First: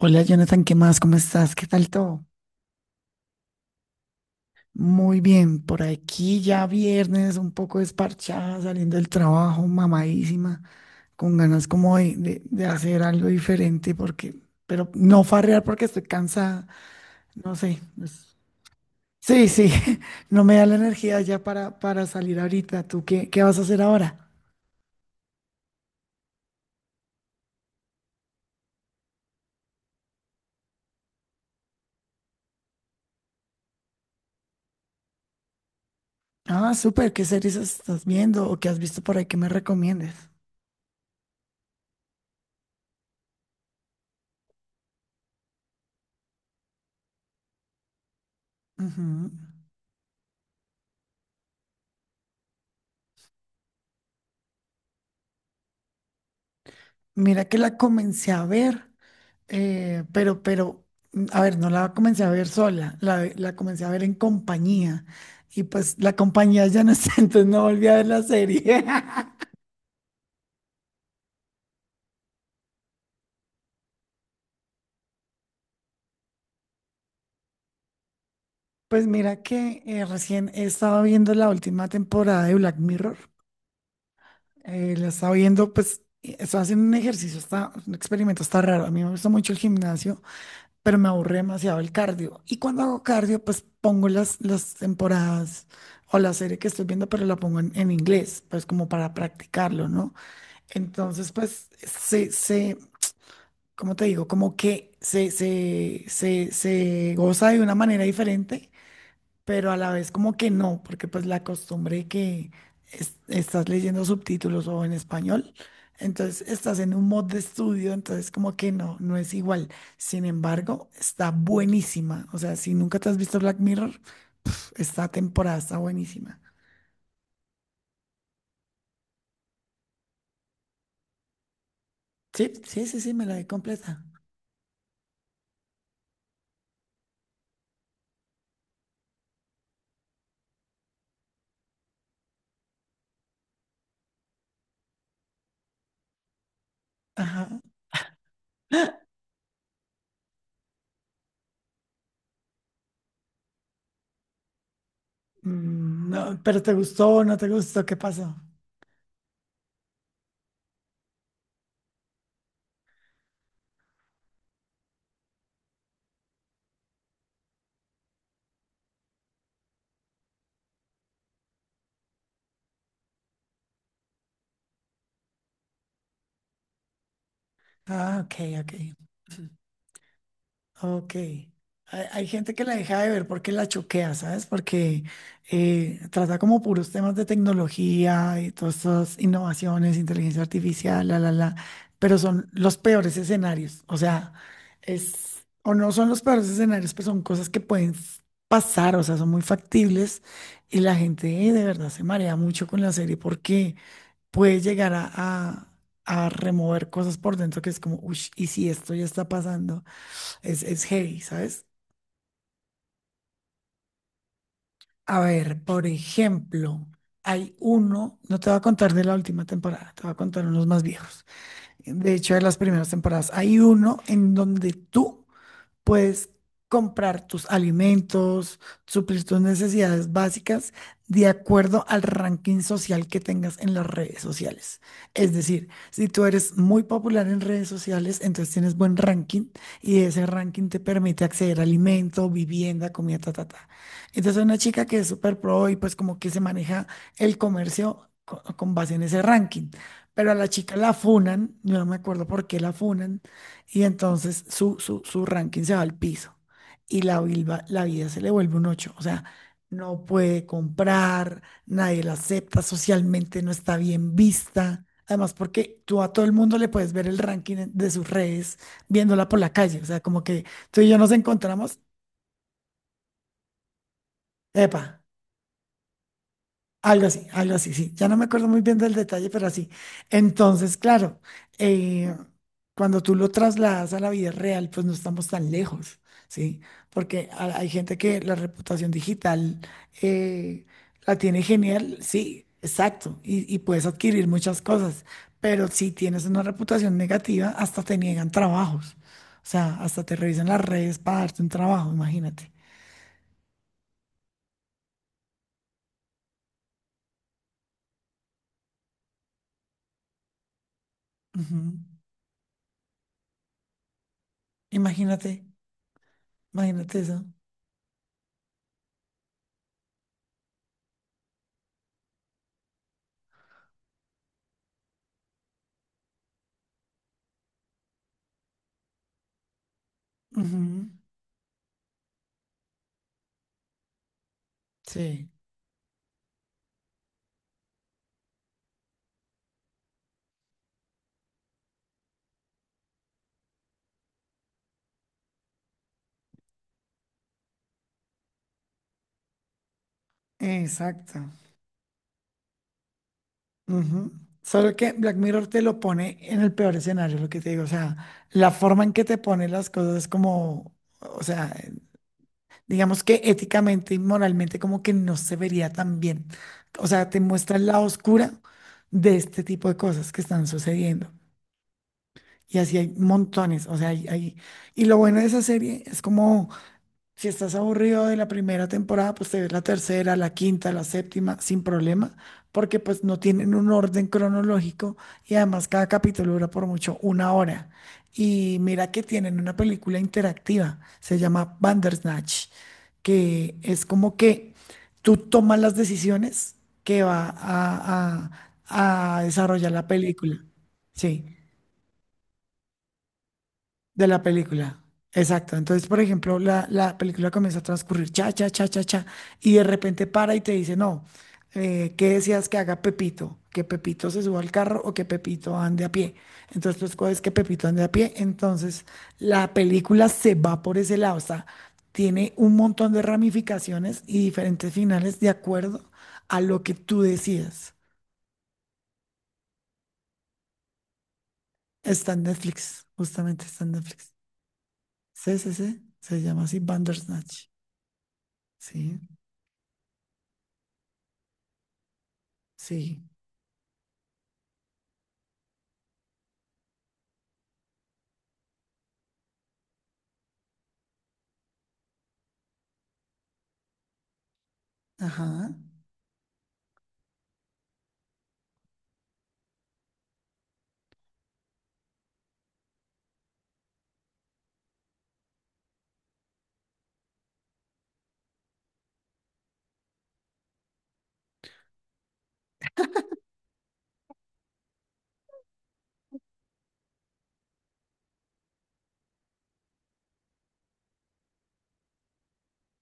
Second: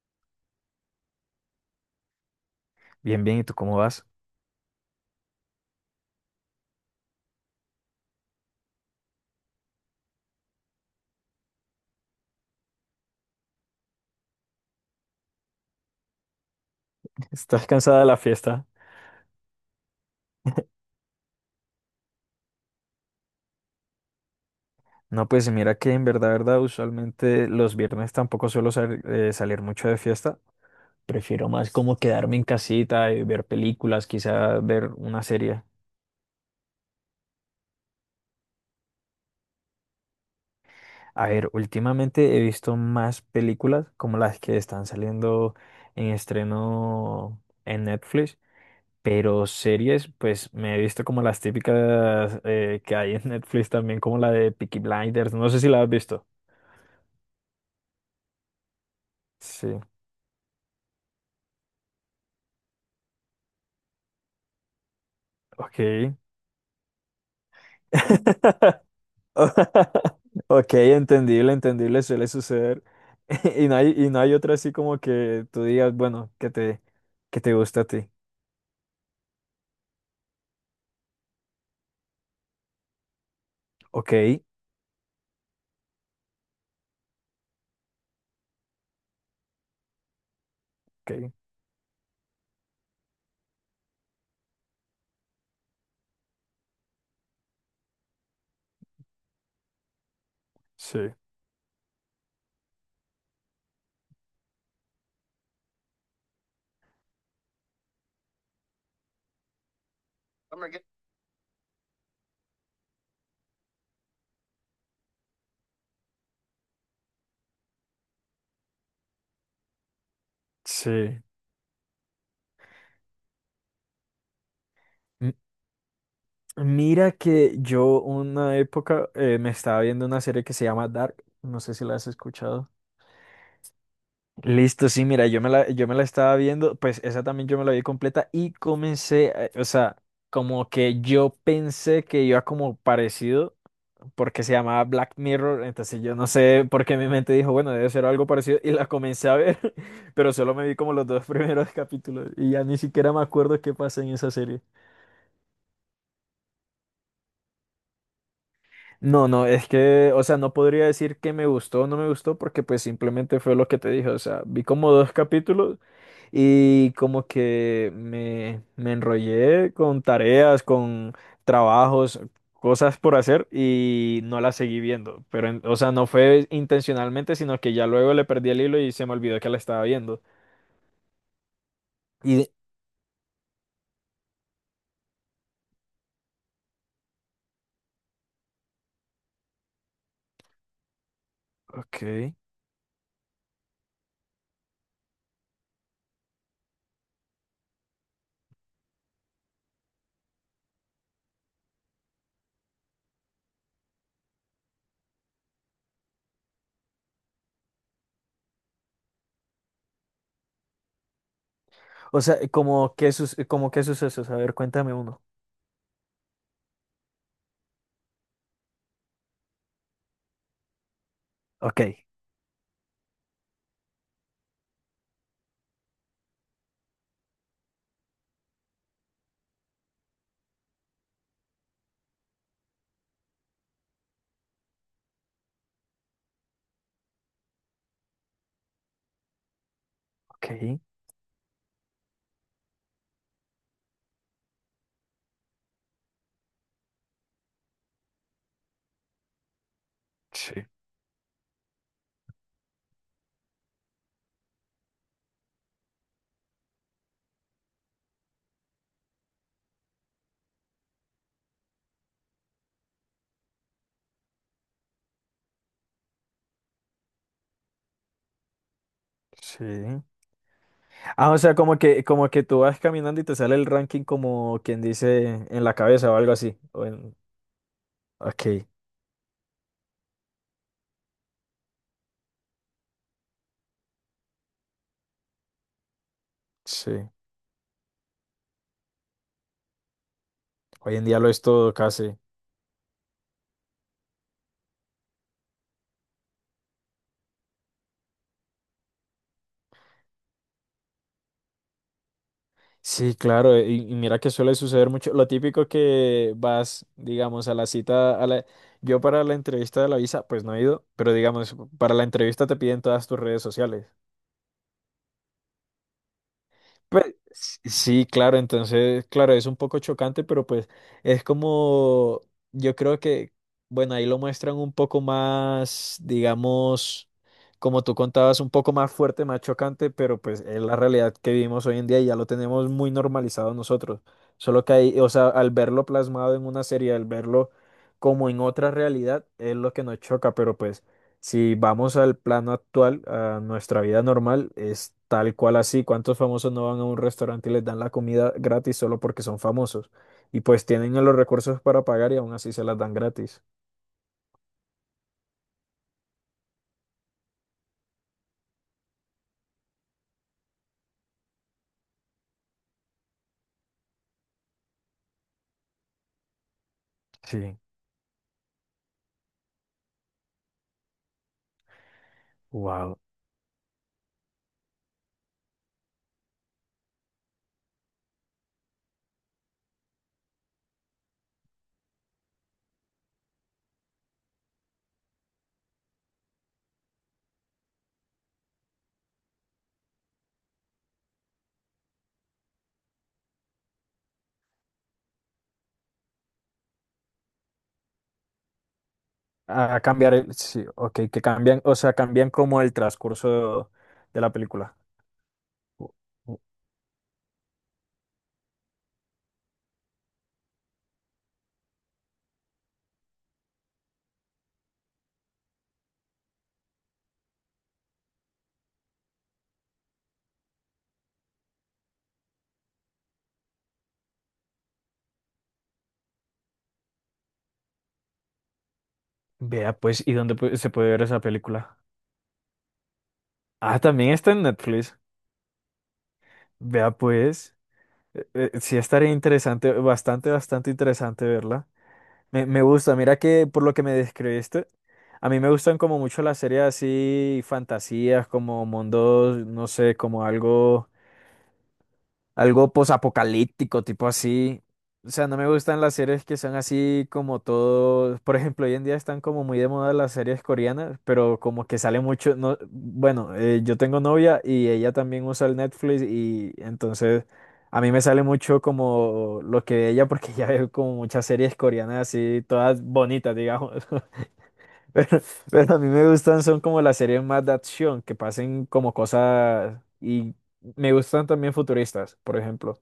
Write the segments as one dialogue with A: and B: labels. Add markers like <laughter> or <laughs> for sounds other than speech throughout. A: Hola Jonathan, ¿qué más? ¿Cómo estás? ¿Qué tal todo?
B: Bien, bien, ¿y tú cómo vas?
A: Muy bien, por aquí ya viernes, un poco desparchada, saliendo del trabajo, mamadísima, con ganas como de hacer algo diferente, porque, pero no farrear porque estoy cansada,
B: <laughs>
A: no
B: ¿Estás
A: sé.
B: cansada de la
A: Pues,
B: fiesta?
A: sí, sí, <laughs> no me da la energía ya para salir ahorita. ¿Tú qué vas a hacer ahora?
B: No, pues mira que en verdad, verdad, usualmente los viernes tampoco suelo salir mucho de fiesta. Prefiero más como quedarme en casita y ver películas, quizá ver una serie.
A: Ah, súper, ¿qué series estás viendo o qué has visto por ahí que me recomiendes?
B: A ver, últimamente he visto más películas como las que están saliendo en estreno en Netflix,
A: Ujú.
B: pero series, pues me he visto como las típicas que hay en Netflix también, como la de Peaky Blinders. No sé si la has visto.
A: Mira que la comencé a ver.
B: Sí,
A: eh, pero, pero, a ver, no la comencé a ver sola, la comencé a ver en compañía. Y pues la
B: ok.
A: compañía ya no está, <laughs> entonces no volví a ver la serie.
B: <laughs>
A: <laughs>
B: Ok, entendible, entendible, suele suceder. <laughs> Y no hay otra así como que tú digas, bueno, que te gusta a ti.
A: Pues mira que recién he estado viendo la última temporada de Black Mirror.
B: Ok,
A: La estaba viendo, pues, y estaba haciendo un ejercicio, está, un experimento, está raro. A mí me gusta mucho el gimnasio, pero me
B: ok,
A: aburre demasiado el cardio. Y cuando hago cardio, pues pongo las temporadas o la serie que estoy viendo, pero la pongo en inglés, pues como para practicarlo, ¿no?
B: sí,
A: Entonces, pues, ¿cómo te digo? Como que se goza de una manera diferente, pero a la vez como que no, porque pues la costumbre que estás leyendo subtítulos o en español, entonces estás en un mod de estudio, entonces como que no, no es igual. Sin embargo,
B: sí.
A: está buenísima. O sea, si nunca te has visto Black Mirror, esta
B: M-
A: temporada está buenísima.
B: Mira que yo una época me estaba viendo una serie que se llama Dark, no sé si la has
A: Sí,
B: escuchado.
A: sí, sí, sí, me la vi completa.
B: Listo, sí, mira, yo me la estaba viendo, pues esa también yo me la vi completa y comencé, o sea, como que yo pensé que iba como parecido, porque se llamaba Black Mirror, entonces yo no sé por qué mi mente dijo,
A: Ajá.
B: bueno, debe ser algo parecido y la comencé a ver, <laughs> pero solo me vi como los dos <laughs> primeros capítulos y ya ni siquiera me acuerdo qué pasa en esa serie.
A: No, pero ¿te gustó no te gustó? ¿Qué pasó?
B: No, no, es que, o sea, no podría decir que me gustó o no me gustó porque pues simplemente fue lo que te dije, o sea, vi como dos capítulos y como que me enrollé con tareas, con trabajos, cosas por hacer y no las seguí viendo, pero, o sea, no fue intencionalmente, sino que ya luego
A: Ah,
B: le
A: ok,
B: perdí el
A: ok,
B: hilo y se me olvidó que la estaba viendo.
A: ok. Hay
B: Y, de-
A: gente que la deja de ver porque la choquea, ¿sabes? Porque trata como puros temas de tecnología y todas estas innovaciones, inteligencia artificial,
B: ok,
A: pero son los peores escenarios. O sea, es, o no son los peores escenarios, pero son cosas que pueden pasar, o sea, son muy factibles y la gente de verdad se marea mucho con la serie porque... puede llegar a remover cosas por dentro que es como, uy, y si esto ya está pasando, es heavy, ¿sabes?
B: o sea, como qué sucesos, a ver, cuéntame
A: A
B: uno.
A: ver, por ejemplo, hay uno, no te voy a contar de la última temporada, te voy a contar unos más viejos.
B: Ok,
A: De hecho, de las primeras temporadas, hay uno en donde tú puedes comprar tus alimentos, suplir tus necesidades básicas de acuerdo al ranking social que tengas en las redes sociales. Es decir, si tú eres muy popular en redes sociales, entonces tienes buen ranking y ese ranking
B: ok,
A: te permite acceder a alimento, vivienda, comida, ta, ta, ta. Entonces una chica que es súper pro y pues como que se maneja el comercio con base en ese ranking. Pero a la
B: sí,
A: chica la funan, yo no me acuerdo por qué la funan, y entonces su ranking se va al piso y la vida se le vuelve un ocho. O sea, no puede comprar, nadie la acepta, socialmente no está bien vista. Además, porque tú a todo el mundo le puedes ver el ranking de sus redes viéndola por la calle. O sea,
B: sí.
A: como que tú y yo nos
B: Ah, o sea,
A: encontramos,
B: como que tú vas caminando y te sale el ranking como quien
A: epa,
B: dice en la cabeza o algo así.
A: algo así, algo así, sí. Ya no me acuerdo muy
B: Ok,
A: bien del detalle, pero así. Entonces, claro, eh, cuando tú lo trasladas a la vida real, pues no estamos tan lejos, ¿sí?
B: sí.
A: Porque hay gente que la reputación digital eh,
B: Hoy en
A: la
B: día lo
A: tiene
B: es todo
A: genial,
B: casi.
A: sí, exacto, y puedes adquirir muchas cosas, pero si tienes una reputación negativa, hasta te niegan trabajos. O sea, hasta te revisan las redes para darte un trabajo, imagínate.
B: Sí, claro, y mira que suele suceder mucho. Lo típico que vas, digamos, a la cita. Yo para la entrevista de la visa, pues no he ido, pero digamos,
A: Ujú.
B: para la entrevista te piden todas tus redes sociales.
A: Imagínate, imagínate
B: Pues,
A: eso.
B: sí, claro, entonces, claro, es un poco chocante, pero pues es como, yo creo que, bueno, ahí lo muestran un poco más, digamos, como tú contabas, un poco más fuerte, más chocante, pero pues es la
A: Ujú.
B: realidad que vivimos hoy en día y ya lo tenemos muy normalizado nosotros. Solo que ahí, o
A: Sí.
B: sea, al verlo plasmado en una serie, al verlo como en otra realidad, es lo que nos choca, pero pues. Si vamos al plano actual, a nuestra vida normal, es tal cual así. ¿Cuántos famosos no van a un restaurante y les dan la comida gratis solo porque son famosos? Y pues tienen los
A: Exacto.
B: recursos para pagar y aún así se las dan gratis.
A: Ujú. Solo que Black Mirror te lo pone en el peor escenario, lo que te digo. O sea, la forma en que te pone las cosas es como, o sea, digamos que éticamente y moralmente como que no se vería tan bien. O sea, te muestra
B: Sí,
A: el lado oscura de este tipo de cosas que están sucediendo. Y así hay
B: wow.
A: montones. O sea, y lo bueno de esa serie es como... Si estás aburrido de la primera temporada, pues te ves la tercera, la quinta, la séptima, sin problema, porque pues no tienen un orden cronológico y además cada capítulo dura por mucho una hora. Y mira que tienen una película interactiva, se llama Bandersnatch, que es como que tú tomas las decisiones que va a desarrollar
B: A
A: la
B: cambiar el,
A: película.
B: sí, ok, que
A: Sí.
B: cambian, o sea, cambian como el transcurso
A: De
B: de
A: la
B: la película.
A: película. Exacto. Entonces,
B: O-
A: por ejemplo,
B: o-
A: la película comienza a transcurrir cha, cha, cha, cha, cha, y de repente para y te dice, no, ¿qué decías que haga Pepito? ¿Que Pepito se suba al carro o que Pepito ande a pie? Entonces, pues coges que Pepito ande a pie. Entonces, la película se va por ese lado. O sea, tiene un montón de ramificaciones y diferentes finales de acuerdo a lo que tú decidas.
B: Vea pues, ¿y dónde se puede ver esa película?
A: Está en Netflix, justamente está en
B: Ah, también
A: Netflix.
B: está en Netflix.
A: Sí, sí, sí. Se llama así
B: Vea
A: Bandersnatch.
B: pues, sí
A: Sí.
B: estaría interesante, bastante, bastante interesante verla. Me gusta,
A: Sí,
B: mira que por lo que me describiste, a mí me gustan como mucho las series así, fantasías, como mundos, no sé, como algo. Algo posapocalíptico, tipo así. O sea, no me
A: ajá.
B: gustan las series que son así como todo. Por ejemplo, hoy en día están como muy de moda las series coreanas, pero como que sale mucho. No, bueno, yo tengo novia y ella también usa el Netflix y entonces a mí me sale mucho como lo que ve ella porque <laughs> ya veo como muchas series coreanas así, todas bonitas, digamos. <laughs> Pero, pero a mí me gustan son como las series más de acción, que pasen como cosas y me gustan también futuristas, por ejemplo.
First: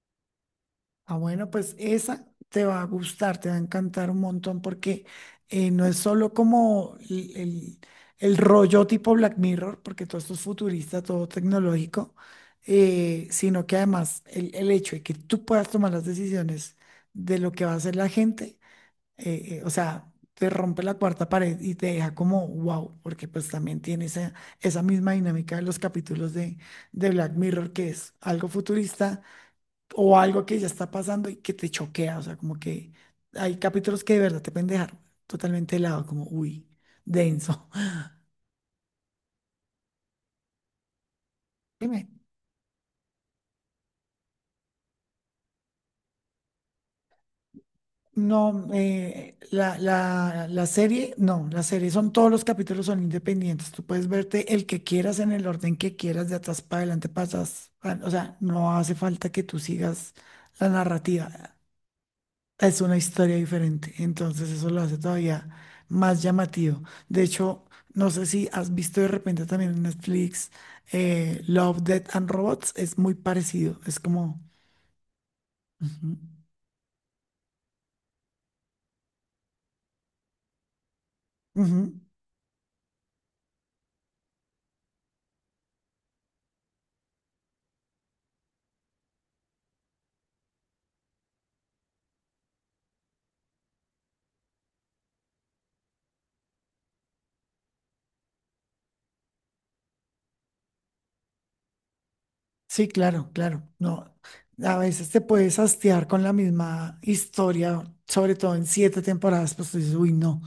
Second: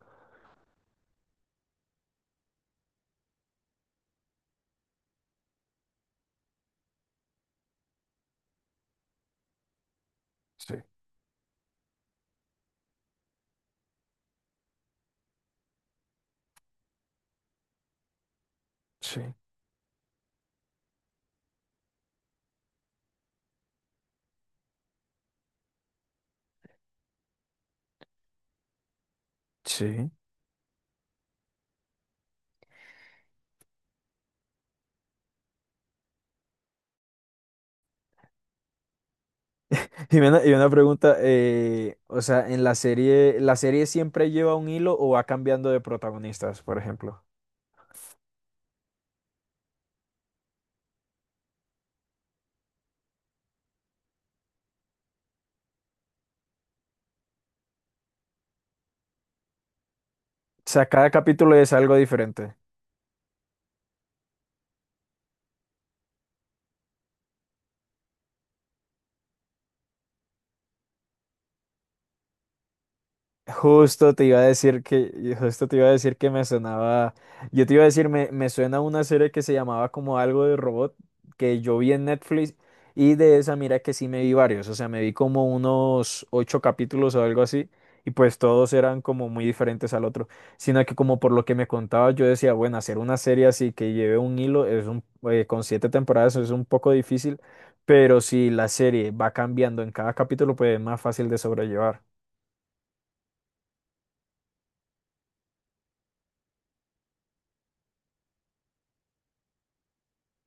A: Ah, bueno, pues esa te va a gustar, te va a encantar un montón porque no es solo como el rollo tipo Black Mirror, porque todo esto es
B: Sí,
A: futurista, todo tecnológico, sino que además el hecho de que tú puedas tomar las decisiones de lo que va a hacer la gente,
B: sí,
A: o sea, te rompe la cuarta pared y te deja como wow, porque pues también tiene esa, esa misma dinámica de los capítulos de Black Mirror, que es algo futurista
B: sí.
A: o algo que ya está pasando y que te choquea, o sea, como que hay capítulos que de verdad te pueden dejar totalmente helado, como, uy, denso. <laughs>
B: Y una pregunta,
A: Dime,
B: o sea, en ¿la serie siempre lleva un hilo o va cambiando de protagonistas, por ejemplo?
A: no, la serie, no, la serie son, todos los capítulos son independientes, tú puedes verte el que quieras en el orden que quieras, de atrás para adelante pasas, o sea, no hace falta que tú sigas la
B: O sea, cada capítulo
A: narrativa.
B: es algo diferente.
A: Es una historia diferente, entonces eso lo hace todavía más llamativo. De hecho, no sé si has visto de repente también en Netflix Love, Death and Robots, es muy parecido, es
B: Justo te iba
A: como...
B: a decir que, justo te iba a
A: Ujú,
B: decir que me sonaba, yo te iba a decir, me suena una serie que se llamaba como algo de robot, que yo
A: ujú.
B: vi en Netflix, y de esa mira que sí me vi varios, o sea, me vi como unos ocho capítulos o algo así, y pues todos eran como muy diferentes al otro, sino que como por lo que me contaba, yo decía, bueno, hacer una serie así que lleve un hilo, con siete temporadas es un poco difícil, pero si la serie va cambiando en cada capítulo, pues es más fácil de sobrellevar.
A: Sí, claro, claro. No, a veces te puedes hastiar con la misma historia, sobre todo en 7 temporadas, pues tú dices, uy, no.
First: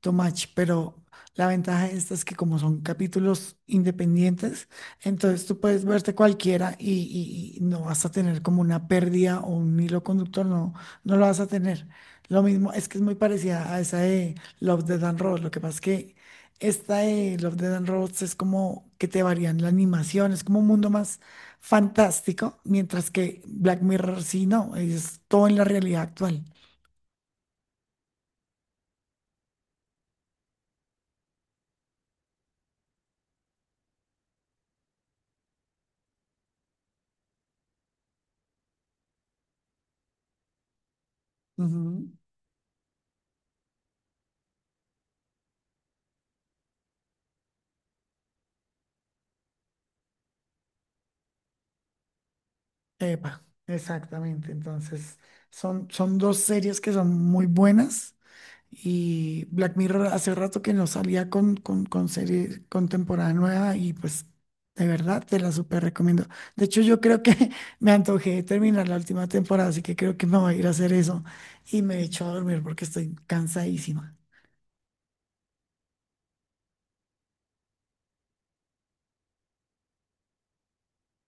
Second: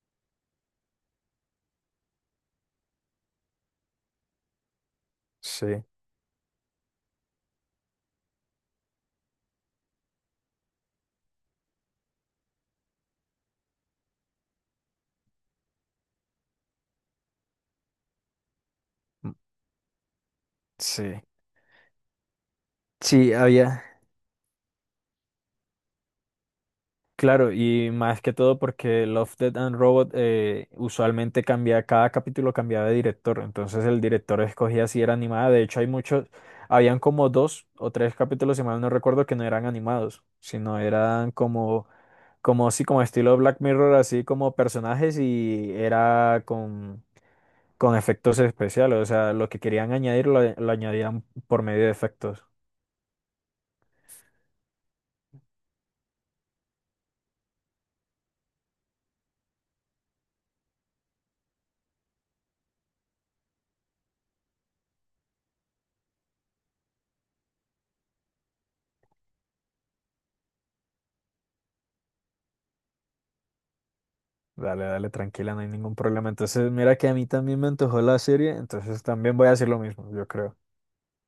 A: Too much, pero la ventaja de esta es que como son capítulos independientes, entonces tú
B: Sí.
A: puedes verte cualquiera y no vas a tener como una pérdida o un hilo conductor, no, no lo vas a tener. Lo mismo es que es muy parecida a esa de Love, Death and Robots, lo que pasa es que esta de Love, Death and Robots es como que te varían la animación, es como un mundo más
B: Sí,
A: fantástico, mientras
B: sí,
A: que Black
B: había,
A: Mirror sí, no, es todo en la realidad actual.
B: claro, y más que todo porque Love, Death and Robot usualmente cambia, cada capítulo cambiaba de director, entonces el director escogía si era animada, de hecho hay muchos, habían como dos o tres capítulos, si mal no recuerdo, que no eran animados, sino eran como así, como estilo Black Mirror, así como personajes y era con efectos especiales, o sea, lo que querían añadir lo añadían por medio de efectos.
A: Epa, exactamente. Entonces, son, son dos series que son muy buenas. Y Black Mirror hace rato que no salía con serie, con temporada nueva y pues de verdad te la súper recomiendo. De hecho, yo creo que <laughs> me antojé de terminar la última temporada, así que creo que me voy a ir a hacer eso y me echo a dormir porque estoy cansadísima.
B: Dale, dale, tranquila, no hay ningún problema. Entonces, mira que a mí también me antojó la serie, entonces también voy a hacer lo mismo, yo creo.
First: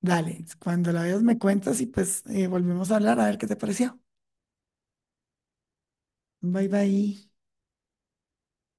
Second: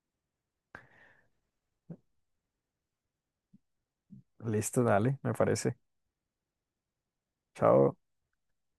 A: Dale, cuando la veas me cuentas y pues volvemos a hablar a ver qué te pareció.
B: Listo, dale, me parece.
A: Bye bye.
B: Chao.